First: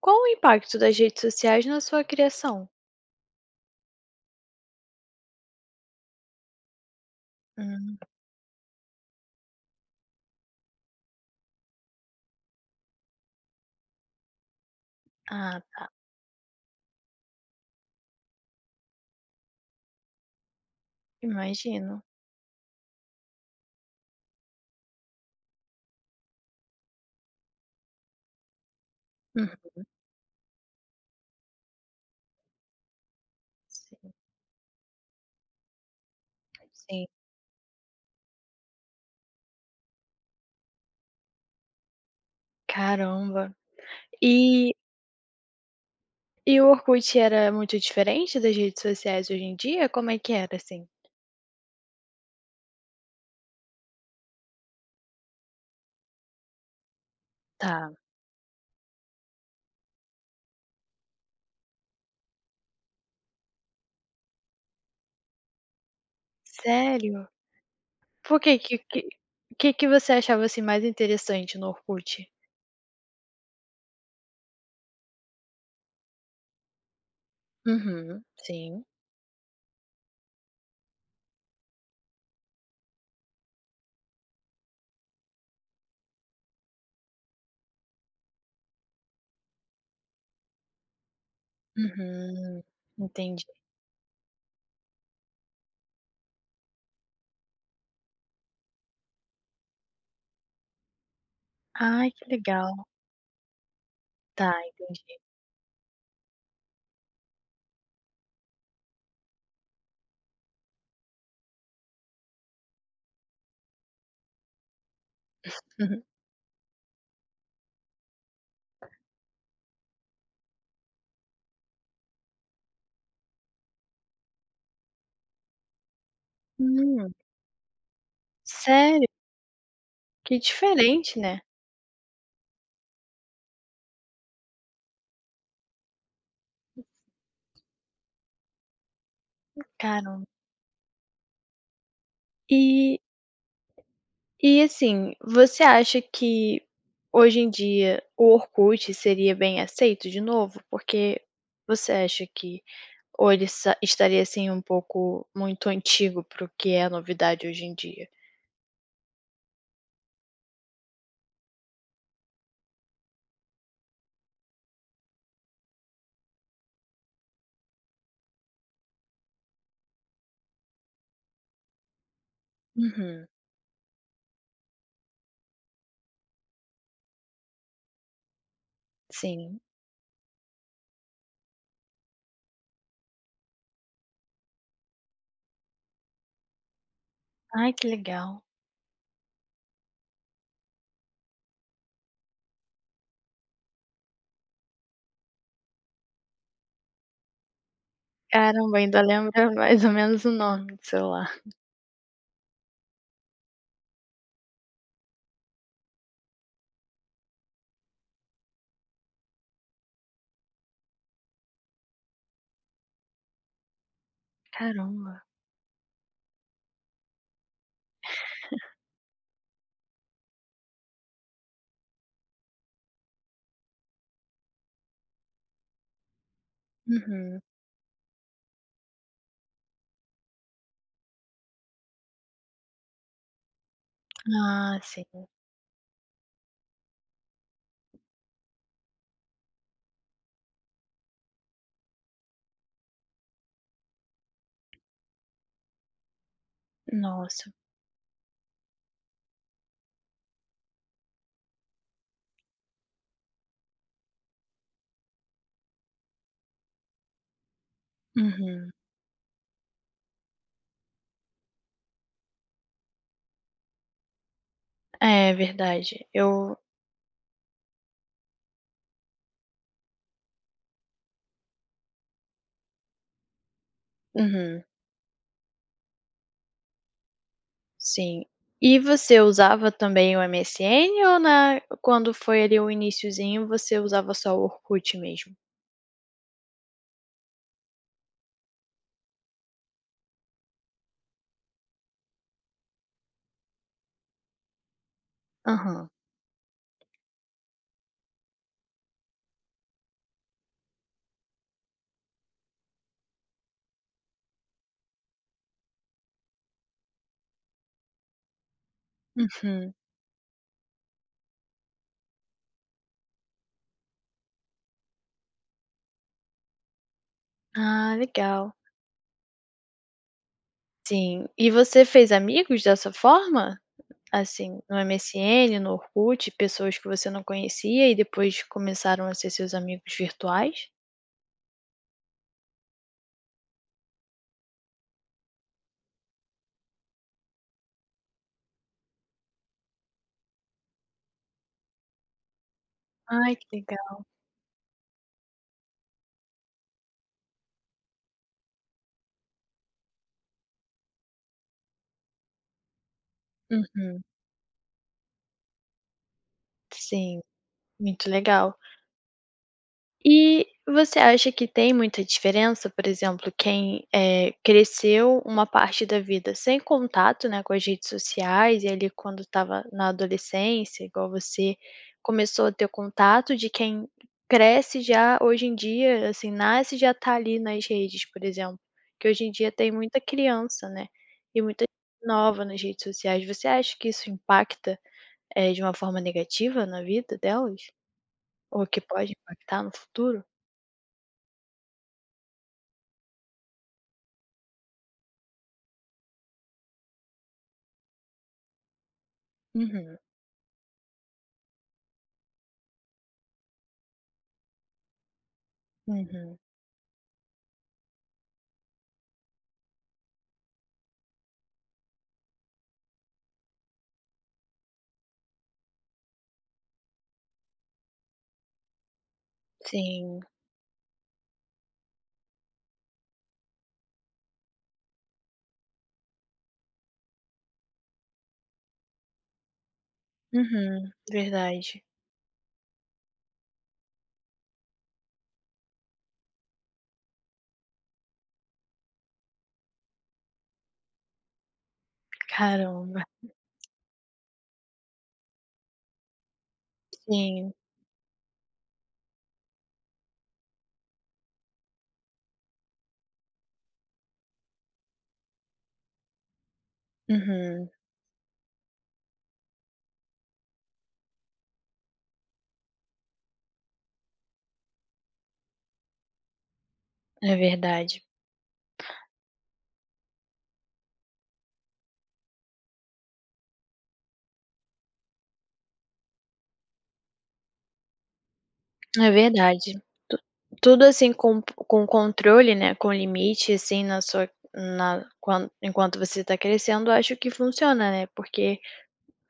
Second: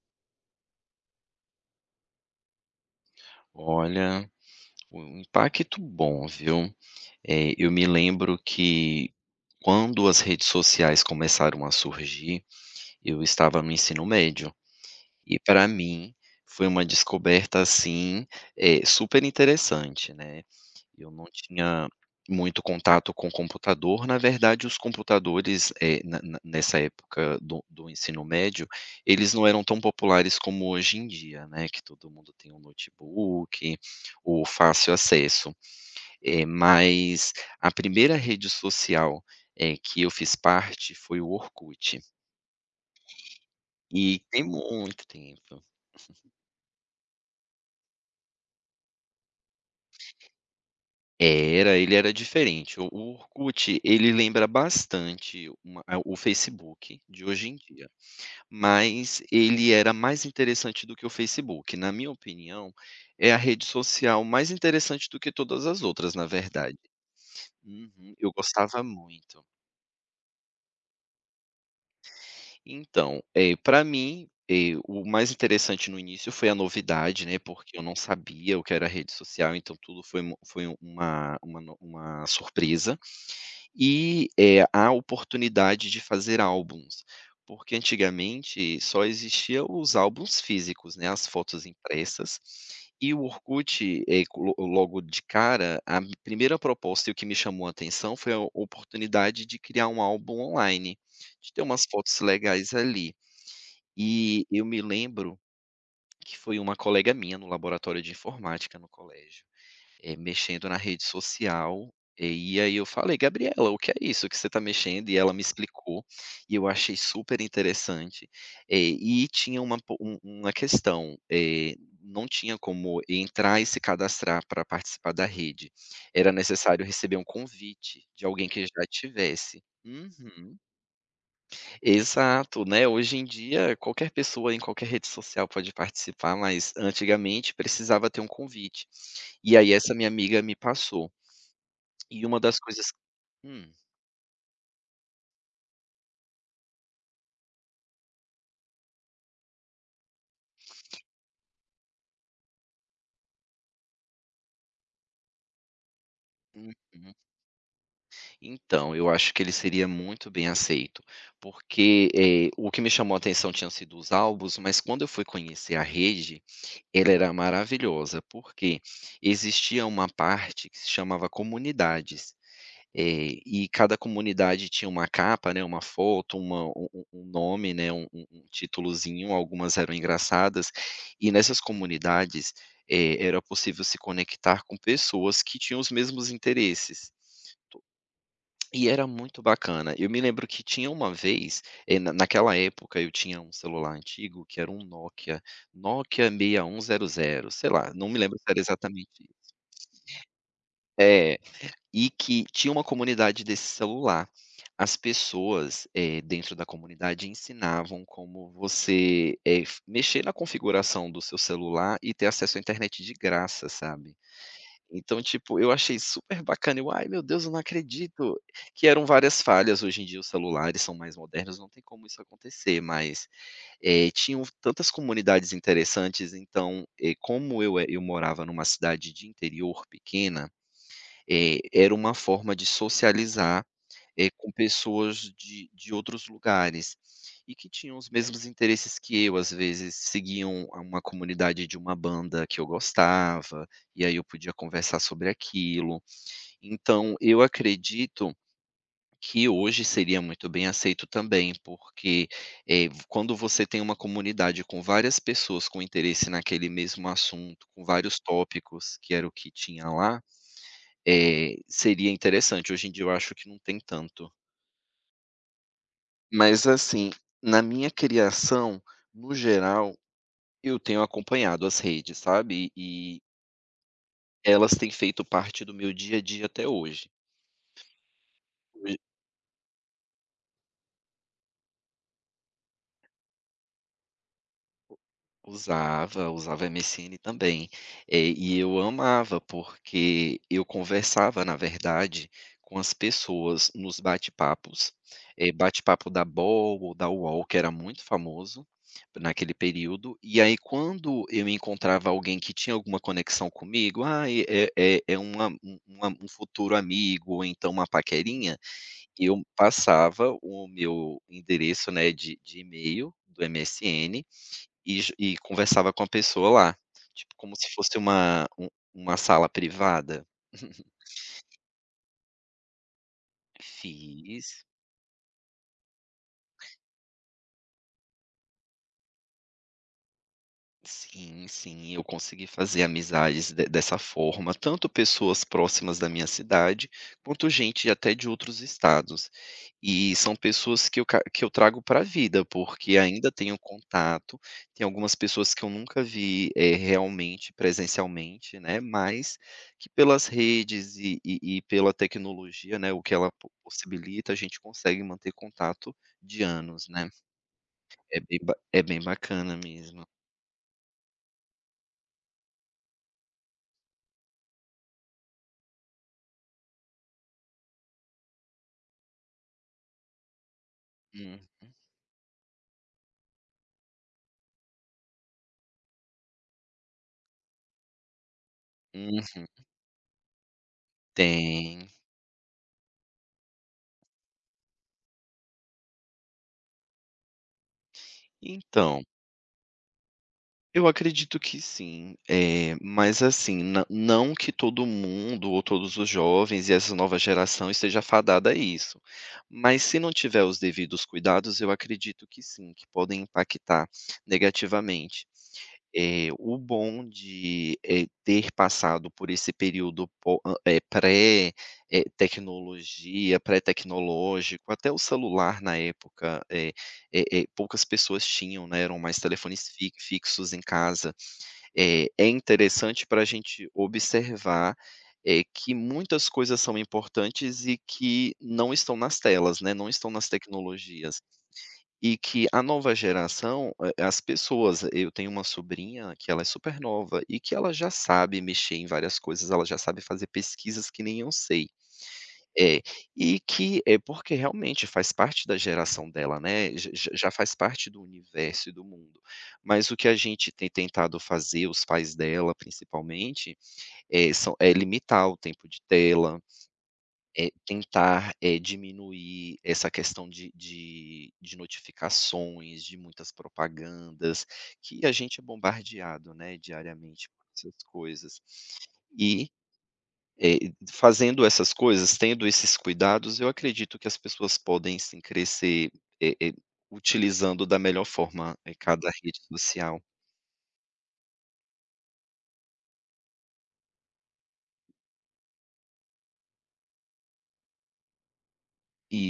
Qual o impacto das redes sociais na sua criação? Olha, um impacto bom, viu. Eu me Hum, lembro que quando as redes sociais começaram a surgir, eu estava no ensino médio, e ah, para tá. mim foi uma descoberta, assim, super interessante, né. Eu não tinha Imagino. muito contato com computador. Na verdade, os computadores, eh, na na nessa época do ensino médio, eles não Uhum, eram tão populares como hoje em dia, né, que todo mundo tem um notebook, sim, o fácil acesso. Eh, sim, mas a primeira rede social, que eu fiz parte foi o Orkut. caramba. E tem E muito tempo. e o Orkut era muito diferente das redes sociais hoje em dia? Como é que era, assim? Ele era diferente. O Orkut, ele lembra bastante o Facebook de hoje em dia. Tá. Mas ele era mais interessante do que o Facebook. Na minha opinião, é a rede social mais interessante do que todas as outras, na verdade. Sério? Uhum, eu Por que que gostava que muito. que que você achava, assim, mais interessante no Orkut? Então, pra mim, o mais interessante no início foi a novidade, né, porque eu não Uhum, sabia o que sim. era rede social, então tudo foi uma no uma surpresa. E, a oportunidade de fazer álbuns, porque antigamente só existiam os álbuns físicos, né, as fotos impressas, Uhum, e o entendi. Orkut, eh, colo logo de cara, primeira proposta e o que me chamou a atenção foi a oportunidade de criar um álbum online, de ter umas Ai, fotos que legais legal. ali. E Tá, eu me entendi. lembro que foi uma colega minha no laboratório de informática no colégio mexendo na rede social, eh, e aí eu falei: "Gabriela, o que é isso que você está mexendo?" E ela me Uhum. explicou, e eu achei super interessante. E tinha uma po um uma questão, não tinha como entrar e se cadastrar para participar da rede, era necessário Hum, receber um convite de alguém que já sério? tivesse. Que Uhum. diferente, né? Exato, né, hoje em dia qualquer pessoa em qualquer rede social pode participar, mas antigamente precisava ter um convite. E aí essa minha Caramba. amiga me passou. E uma das coisas. E Hum. e assim, você acha que hoje em dia o Orkut seria bem aceito de novo? Porque você acha que ou ele sa estaria, assim, um pouco muito antigo para o que é a Uhum. novidade hoje em dia? Então, eu acho que ele seria muito bem aceito, porque, o que me chamou a atenção tinham sido os álbuns, mas quando eu fui conhecer a rede, ela era maravilhosa, porque existia uma parte que se chamava comunidades. Uhum, E cada comunidade tinha uma capa, né, uma foto, uma um um um nome, né, um titulozinho, sim. algumas eram engraçadas, e nessas comunidades, era possível se conectar com pessoas que tinham os mesmos interesses. Ai, que legal. E era muito bacana. Eu me lembro que tinha uma vez, eh, na naquela época eu tinha um celular antigo que era um Nokia, Nokia 6100, sei lá, não me lembro se era Caramba, ainda exatamente. lembra mais ou menos o nome do celular. É. E que tinha uma comunidade desse celular. As pessoas, dentro da comunidade ensinavam como você, eh, f mexer na configuração do seu celular e ter acesso à internet de graça, sabe. Caramba. Então, tipo, eu achei super bacana, eu: "Ai meu Deus, eu não acredito", que eram várias falhas, hoje em dia os celulares são mais modernos, não tem como isso acontecer, mas, tinham tantas comunidades interessantes, então, Uhum. Eu morava numa cidade de interior pequena, era uma forma de socializar, com Ah, pessoas sim. de outros lugares, e que tinham os mesmos interesses que eu, às vezes seguiam a uma comunidade de uma banda que eu gostava, e aí eu podia conversar sobre aquilo. Então eu Nossa. acredito que hoje seria muito bem aceito também, porque, quando você tem uma comunidade com várias pessoas com interesse naquele mesmo assunto, com vários Uhum. tópicos, que era o que tinha lá, seria interessante, hoje em dia eu acho que não tem tanto. É verdade. Eu Mas assim, na minha criação, no geral, eu tenho acompanhado as redes, sabe, e uhum. elas têm feito parte do meu dia a dia até hoje. Sim. E você usava também o MSN ou na quando foi ali o iniciozinho, você usava só o Orkut mesmo? Usava, usava MSN também. E eu amava, porque eu conversava, na verdade, com as pessoas nos bate-papos. Aham. Bate-papo da Bol ou da UOL, que era muito famoso naquele período. E aí, quando eu encontrava alguém que tinha alguma conexão comigo, ah, é um futuro amigo, ou então uma paquerinha, eu Uhum. passava o meu endereço, né, de e-mail do MSN e conversava com a pessoa lá, tipo, como se Ah, fosse legal. Uma sala privada. Sim. E você fez amigos dessa forma? Assim, Fiz. no MSN, no Orkut, pessoas que você não conhecia e depois começaram a ser seus amigos virtuais? Sim, sim, eu consegui fazer amizades de dessa forma, tanto pessoas próximas da minha cidade, quanto gente até de outros estados. E são pessoas que eu ca que eu trago para a vida, porque ainda Ai, que tenho legal. contato, tem algumas pessoas que eu nunca vi, realmente, presencialmente, né, mas que pelas redes e pela tecnologia, né, o que ela po Uhum. possibilita, a gente consegue manter contato de anos, né. Sim, muito É bem ba legal. é bem bacana mesmo. E você acha que tem muita diferença, por exemplo, quem, cresceu uma parte da vida sem contato, né, com as redes sociais e ali quando estava na adolescência, igual Hum. você, começou a ter contato, de quem cresce já hoje em dia, assim, nasce e já tá ali nas redes, por exemplo, que hoje em Hum. dia tem muita criança, né, e muita Tem. gente nova nas redes sociais. Você acha que isso impacta, de uma forma negativa na vida delas? Ou que Então, pode impactar no futuro? eu acredito que sim, é mas assim, na não que todo mundo ou todos os jovens e essa nova geração esteja fadada a isso, mas Uhum, se não tiver os devidos cuidados, eu acredito que sim, que podem impactar negativamente. Uhum. O bom de, ter passado por esse período po hã, eh, pré, eh, tecnologia, pré-tecnológico, até o celular na época. Eh poucas pessoas tinham, né, eram mais telefones fi Sim. fixos em casa. É interessante para a gente observar, que muitas coisas são importantes e que não estão nas telas, né, não estão nas Uhum, tecnologias. verdade. E que a nova geração, a as pessoas, eu tenho uma sobrinha que ela é super nova e que ela já sabe mexer em várias coisas, ela já sabe fazer pesquisas que nem eu sei. É, Caramba, e que é porque realmente faz parte da geração dela, né, já sim. faz parte do universo e do mundo. Mas o que a gente tem tentado fazer, os pais dela principalmente, eh, são é limitar o tempo de tela, é Uhum, tentar, é diminuir essa questão de notificações, de muitas propagandas, que a gente é bombardeado, né, diariamente é por essas verdade. coisas. E fazendo essas coisas, tendo esses cuidados, eu acredito que as pessoas podem sim crescer, eh eh, utilizando da melhor forma, É cada rede verdade. social. Tu tudo, assim, com controle, né, com limite, assim, na sua na quan enquanto você está crescendo, acho que funciona, né, porque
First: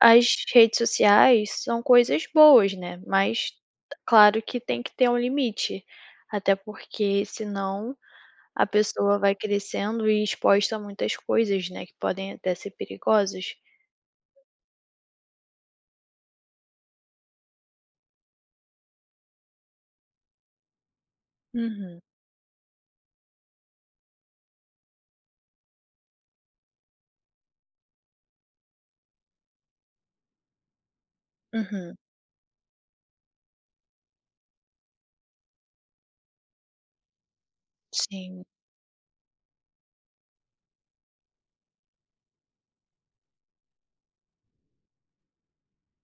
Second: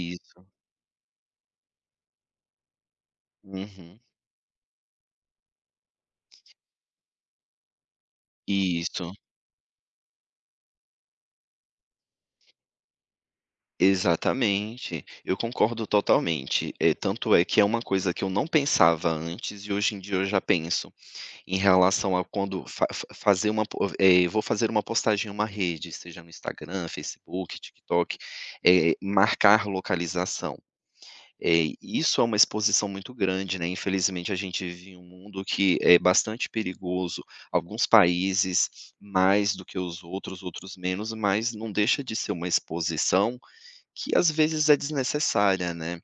as redes sociais são coisas boas, né, mas Uhum. claro que tem que ter um limite, até porque senão a Isso. pessoa vai crescendo e exposta a muitas coisas, né, que podem até ser perigosas. Exatamente. Eu concordo totalmente. Tanto é que é uma coisa que eu não pensava antes e hoje em dia eu já penso, em Uhum, relação a quando fa fa fazer uma po eh, vou fazer uma postagem em uma rede, seja no Instagram, Facebook, TikTok, marcar localização. Uhum, Isso é uma exposição muito grande, né, infelizmente a gente vive em um mundo que é bastante perigoso, alguns sim. países mais do que os outros, outros menos, mas não deixa de ser uma exposição que às vezes é desnecessária, né.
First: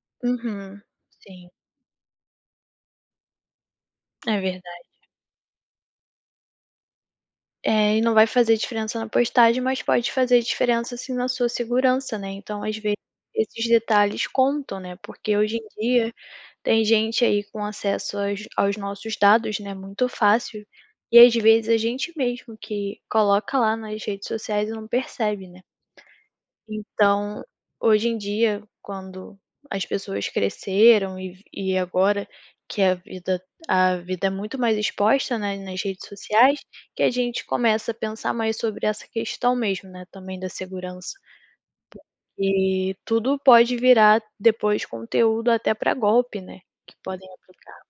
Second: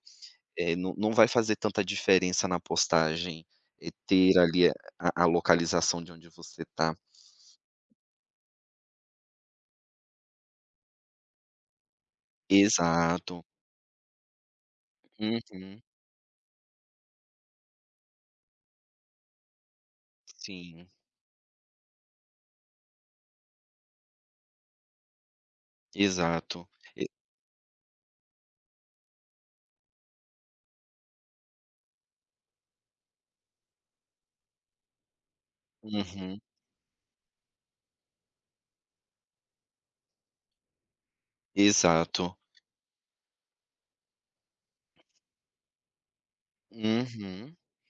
Eh, Uhum, não não vai sim, fazer tanta diferença na postagem, ter é ali verdade. a localização de onde você está. É, e não vai fazer diferença na postagem, mas pode fazer diferença, assim, na sua segurança, né, então às vezes Exato. esses detalhes contam, né, porque hoje em Uhum. dia tem gente aí com acesso aos nossos dados, né, muito fácil, Sim, e às vezes a gente mesmo que coloca lá nas redes sociais e não percebe, né. exato. E, Então, hoje em dia, quando as pessoas cresceram e agora que a vida é muito mais exposta, né, nas redes uhum. sociais, que a gente começa a pensar mais sobre essa questão mesmo, né, também da segurança. Exato. E tudo pode virar depois conteúdo até para golpe, né, que podem Uhum. aplicar.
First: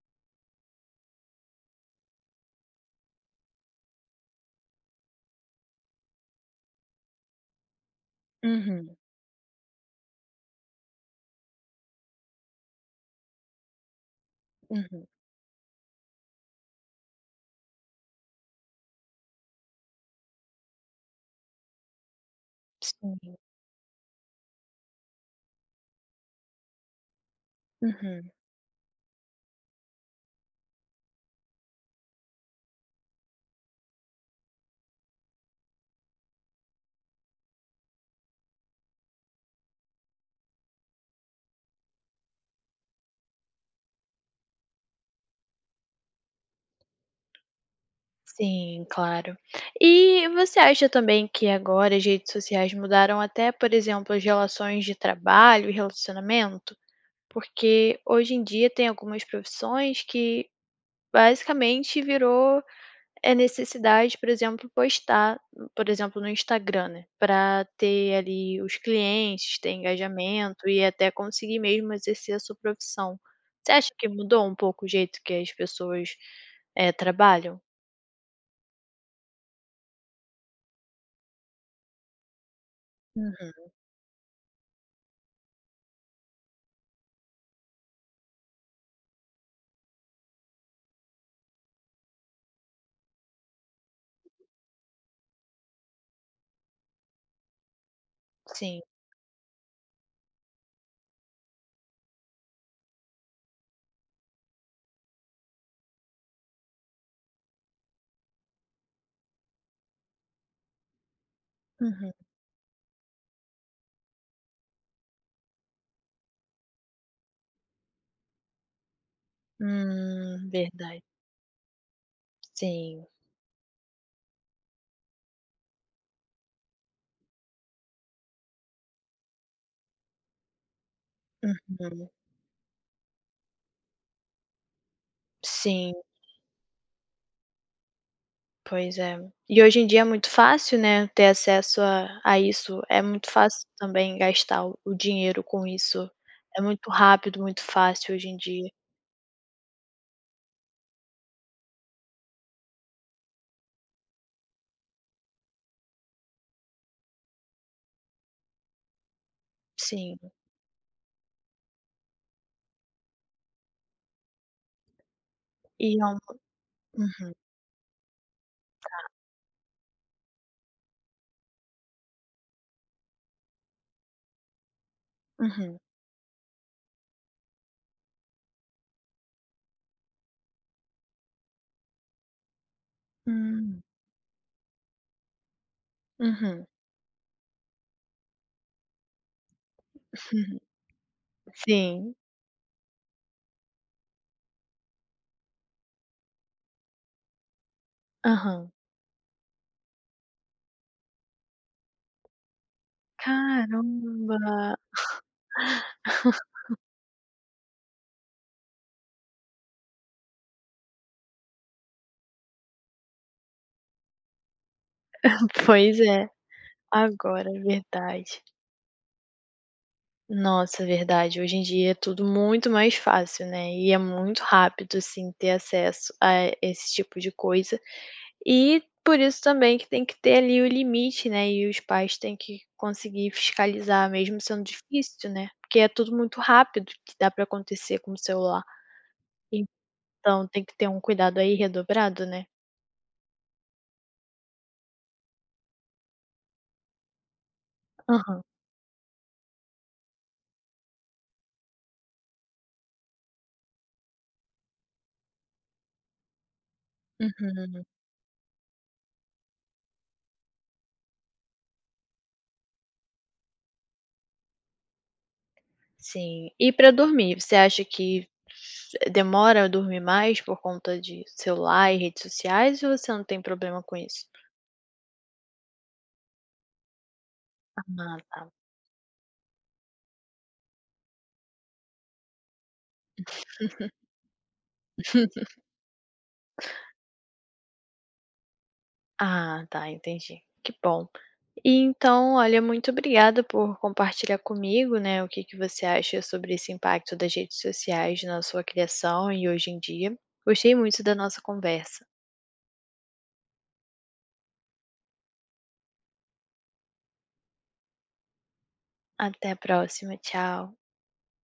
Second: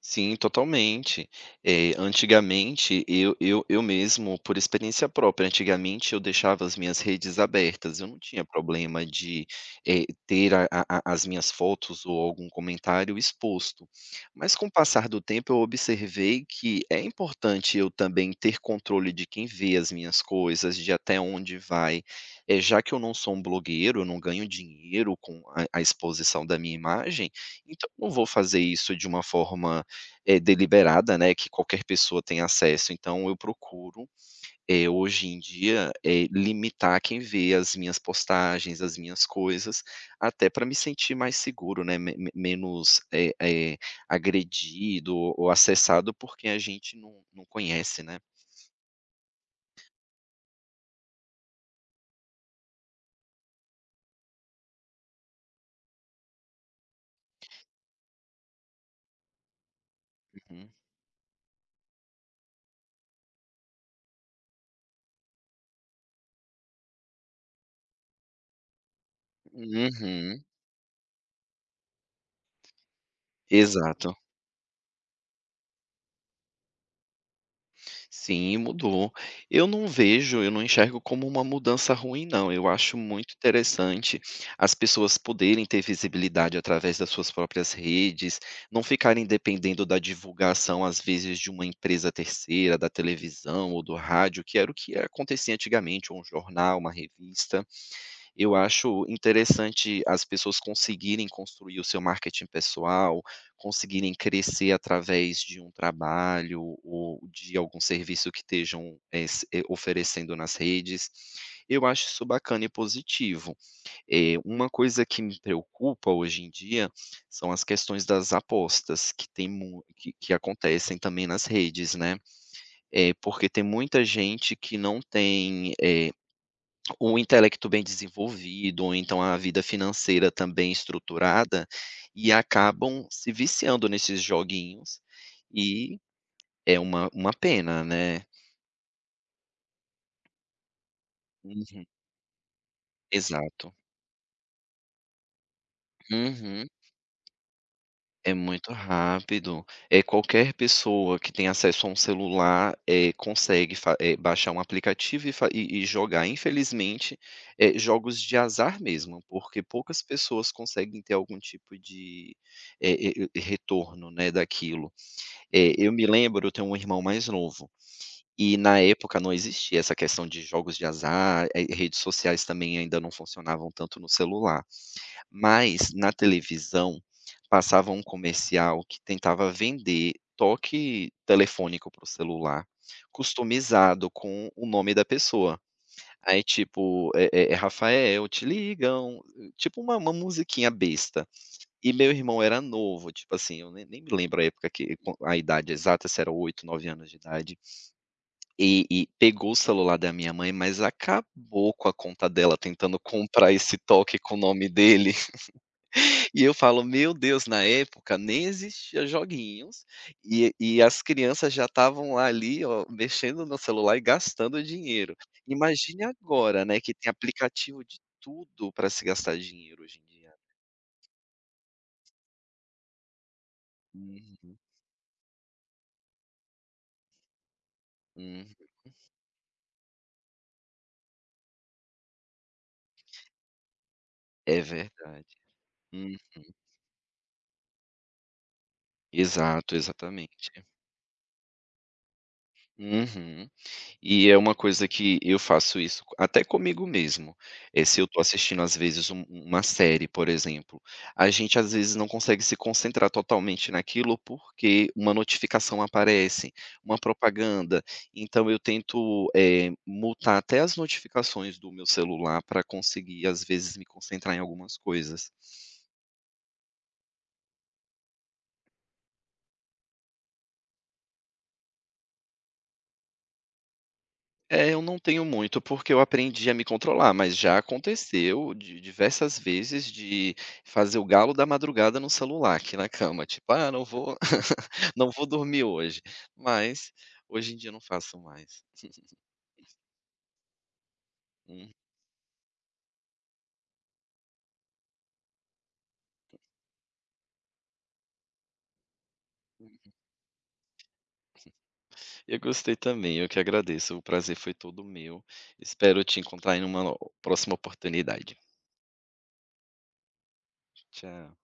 Sim, totalmente. Antigamente, eu mesmo, por experiência própria, antigamente eu deixava as minhas redes abertas, eu não tinha Uhum, problema de, ter a as minhas fotos ou algum comentário exposto. Mas com o uhum. passar do tempo eu observei que é importante eu também ter controle de quem vê as minhas coisas, de até onde vai. Já que eu não Sim, sou um blogueiro, eu não ganho dinheiro com a exposição da minha imagem, então eu não vou uhum. fazer isso de uma forma deliberada, né, que qualquer pessoa tem acesso, então eu procuro, hoje em dia, limitar quem vê as minhas postagens, as minhas coisas, até para me sentir mais seguro, né, me me menos, agredido ou acessado por quem a gente não conhece, né. Sim, claro. E você acha também que agora as redes sociais mudaram até, por exemplo, as relações de trabalho e relacionamento? Porque hoje em dia tem algumas profissões que Uhum. basicamente virou é necessidade, por exemplo, postar, por exemplo, no Instagram, né, para ter ali os clientes, ter Uhum. engajamento e até conseguir mesmo exercer a sua profissão. Você acha que Exato. mudou um pouco o jeito que as pessoas, trabalham? Sim, mudou. Eu não vejo, eu não enxergo como uma mudança ruim, não. Eu acho muito Uhum, interessante as pessoas poderem ter visibilidade através das suas próprias redes, não ficarem dependendo da divulgação, às vezes, de uma empresa terceira, da televisão ou do rádio, que era o que acontecia antigamente, ou um jornal, uma revista. Eu sim. acho interessante as pessoas conseguirem construir o seu marketing pessoal, conseguirem crescer através de um trabalho ou de algum serviço que estejam, se oferecendo nas redes. Eu acho Uhum. isso bacana e positivo. Uma coisa que me preocupa hoje em dia são as questões das apostas que tem mu que acontecem Verdade. também nas redes, né. Sim. Porque tem muita gente que não tem, um intelecto bem desenvolvido, ou então a vida financeira também estruturada, Uhum. e acabam se viciando nesses joguinhos, Sim, e é uma pena, né. pois é. E hoje em dia é muito fácil, né, ter acesso Uhum. a isso. É muito fácil Exato. também gastar o dinheiro com isso. É Uhum. muito rápido, muito fácil hoje É em dia. muito rápido. É qualquer pessoa que tem acesso a um celular, consegue baixar um aplicativo e fa e jogar. Infelizmente, jogos de azar mesmo, porque poucas Sim. pessoas conseguem ter algum tipo de, retorno, né, daquilo. E Eu é me um lembro, eu tenho um irmão mais uhum, novo, e na época não existia essa questão de jogos de azar, redes sociais também ainda não funcionavam tanto no celular. uhum. Mas, na televisão, passava um comercial que tentava vender toque telefônico para o celular, Hum. customizado com o nome da pessoa. Aí, Uhum. tipo, é Rafael, te ligam, tipo uma Uhum. musiquinha besta. E meu Sim. irmão era novo, tipo assim, eu nem me lembro a época que, a idade exata, se era 8, 9 anos de idade, Aham. e pegou o celular da minha mãe, mas acabou com a conta dela tentando comprar esse toque com Caramba! o nome dele. E eu falo: "Meu Deus", na época nem existia joguinhos, e as crianças já estavam ali, ó, mexendo no celular e gastando dinheiro. Pois Imagine é, agora, né, que tem agora, é aplicativo de verdade. tudo para se gastar dinheiro hoje em dia. Nossa, verdade. Hoje em dia é tudo muito mais fácil, né, e é muito Uhum, rápido, assim, ter acesso a esse tipo de coisa. uhum. E por isso também que tem que ter ali o limite, né, e os pais têm que conseguir fiscalizar, mesmo É sendo verdade. difícil, né, porque é tudo Uhum. muito rápido que dá pra acontecer com o celular. Exato, Então exatamente. tem que ter um cuidado aí redobrado, né. Uhum. E é uma coisa que eu faço isso até comigo mesmo, se eu tô Aham. assistindo às vezes uma série, por exemplo, a gente às vezes não consegue se concentrar totalmente naquilo, porque uma notificação aparece, uma Uhum. propaganda, então eu tento, mutar até as notificações do meu celular para conseguir às vezes me concentrar em algumas coisas. Sim. E para dormir, você acha que demora a dormir mais por conta de celular e redes sociais ou você não tem problema com isso? É, eu não tenho muito, porque eu aprendi a me controlar, mas já Ah, tá. aconteceu de diversas vezes de fazer o galo da madrugada no celular, aqui na cama, tipo: "Ah, não vou não vou dormir hoje", mas hoje em dia eu não faço mais. Ah, tá, entendi. Que bom. Uhum. E então, olha, muito obrigada por compartilhar comigo, né, o que que você acha sobre esse impacto das redes sociais na sua criação e hoje em dia. Gostei muito da nossa conversa. Eu gostei também, eu que agradeço, o prazer foi todo meu. Espero te encontrar em uma próxima oportunidade. Até a próxima, tchau. Tchau.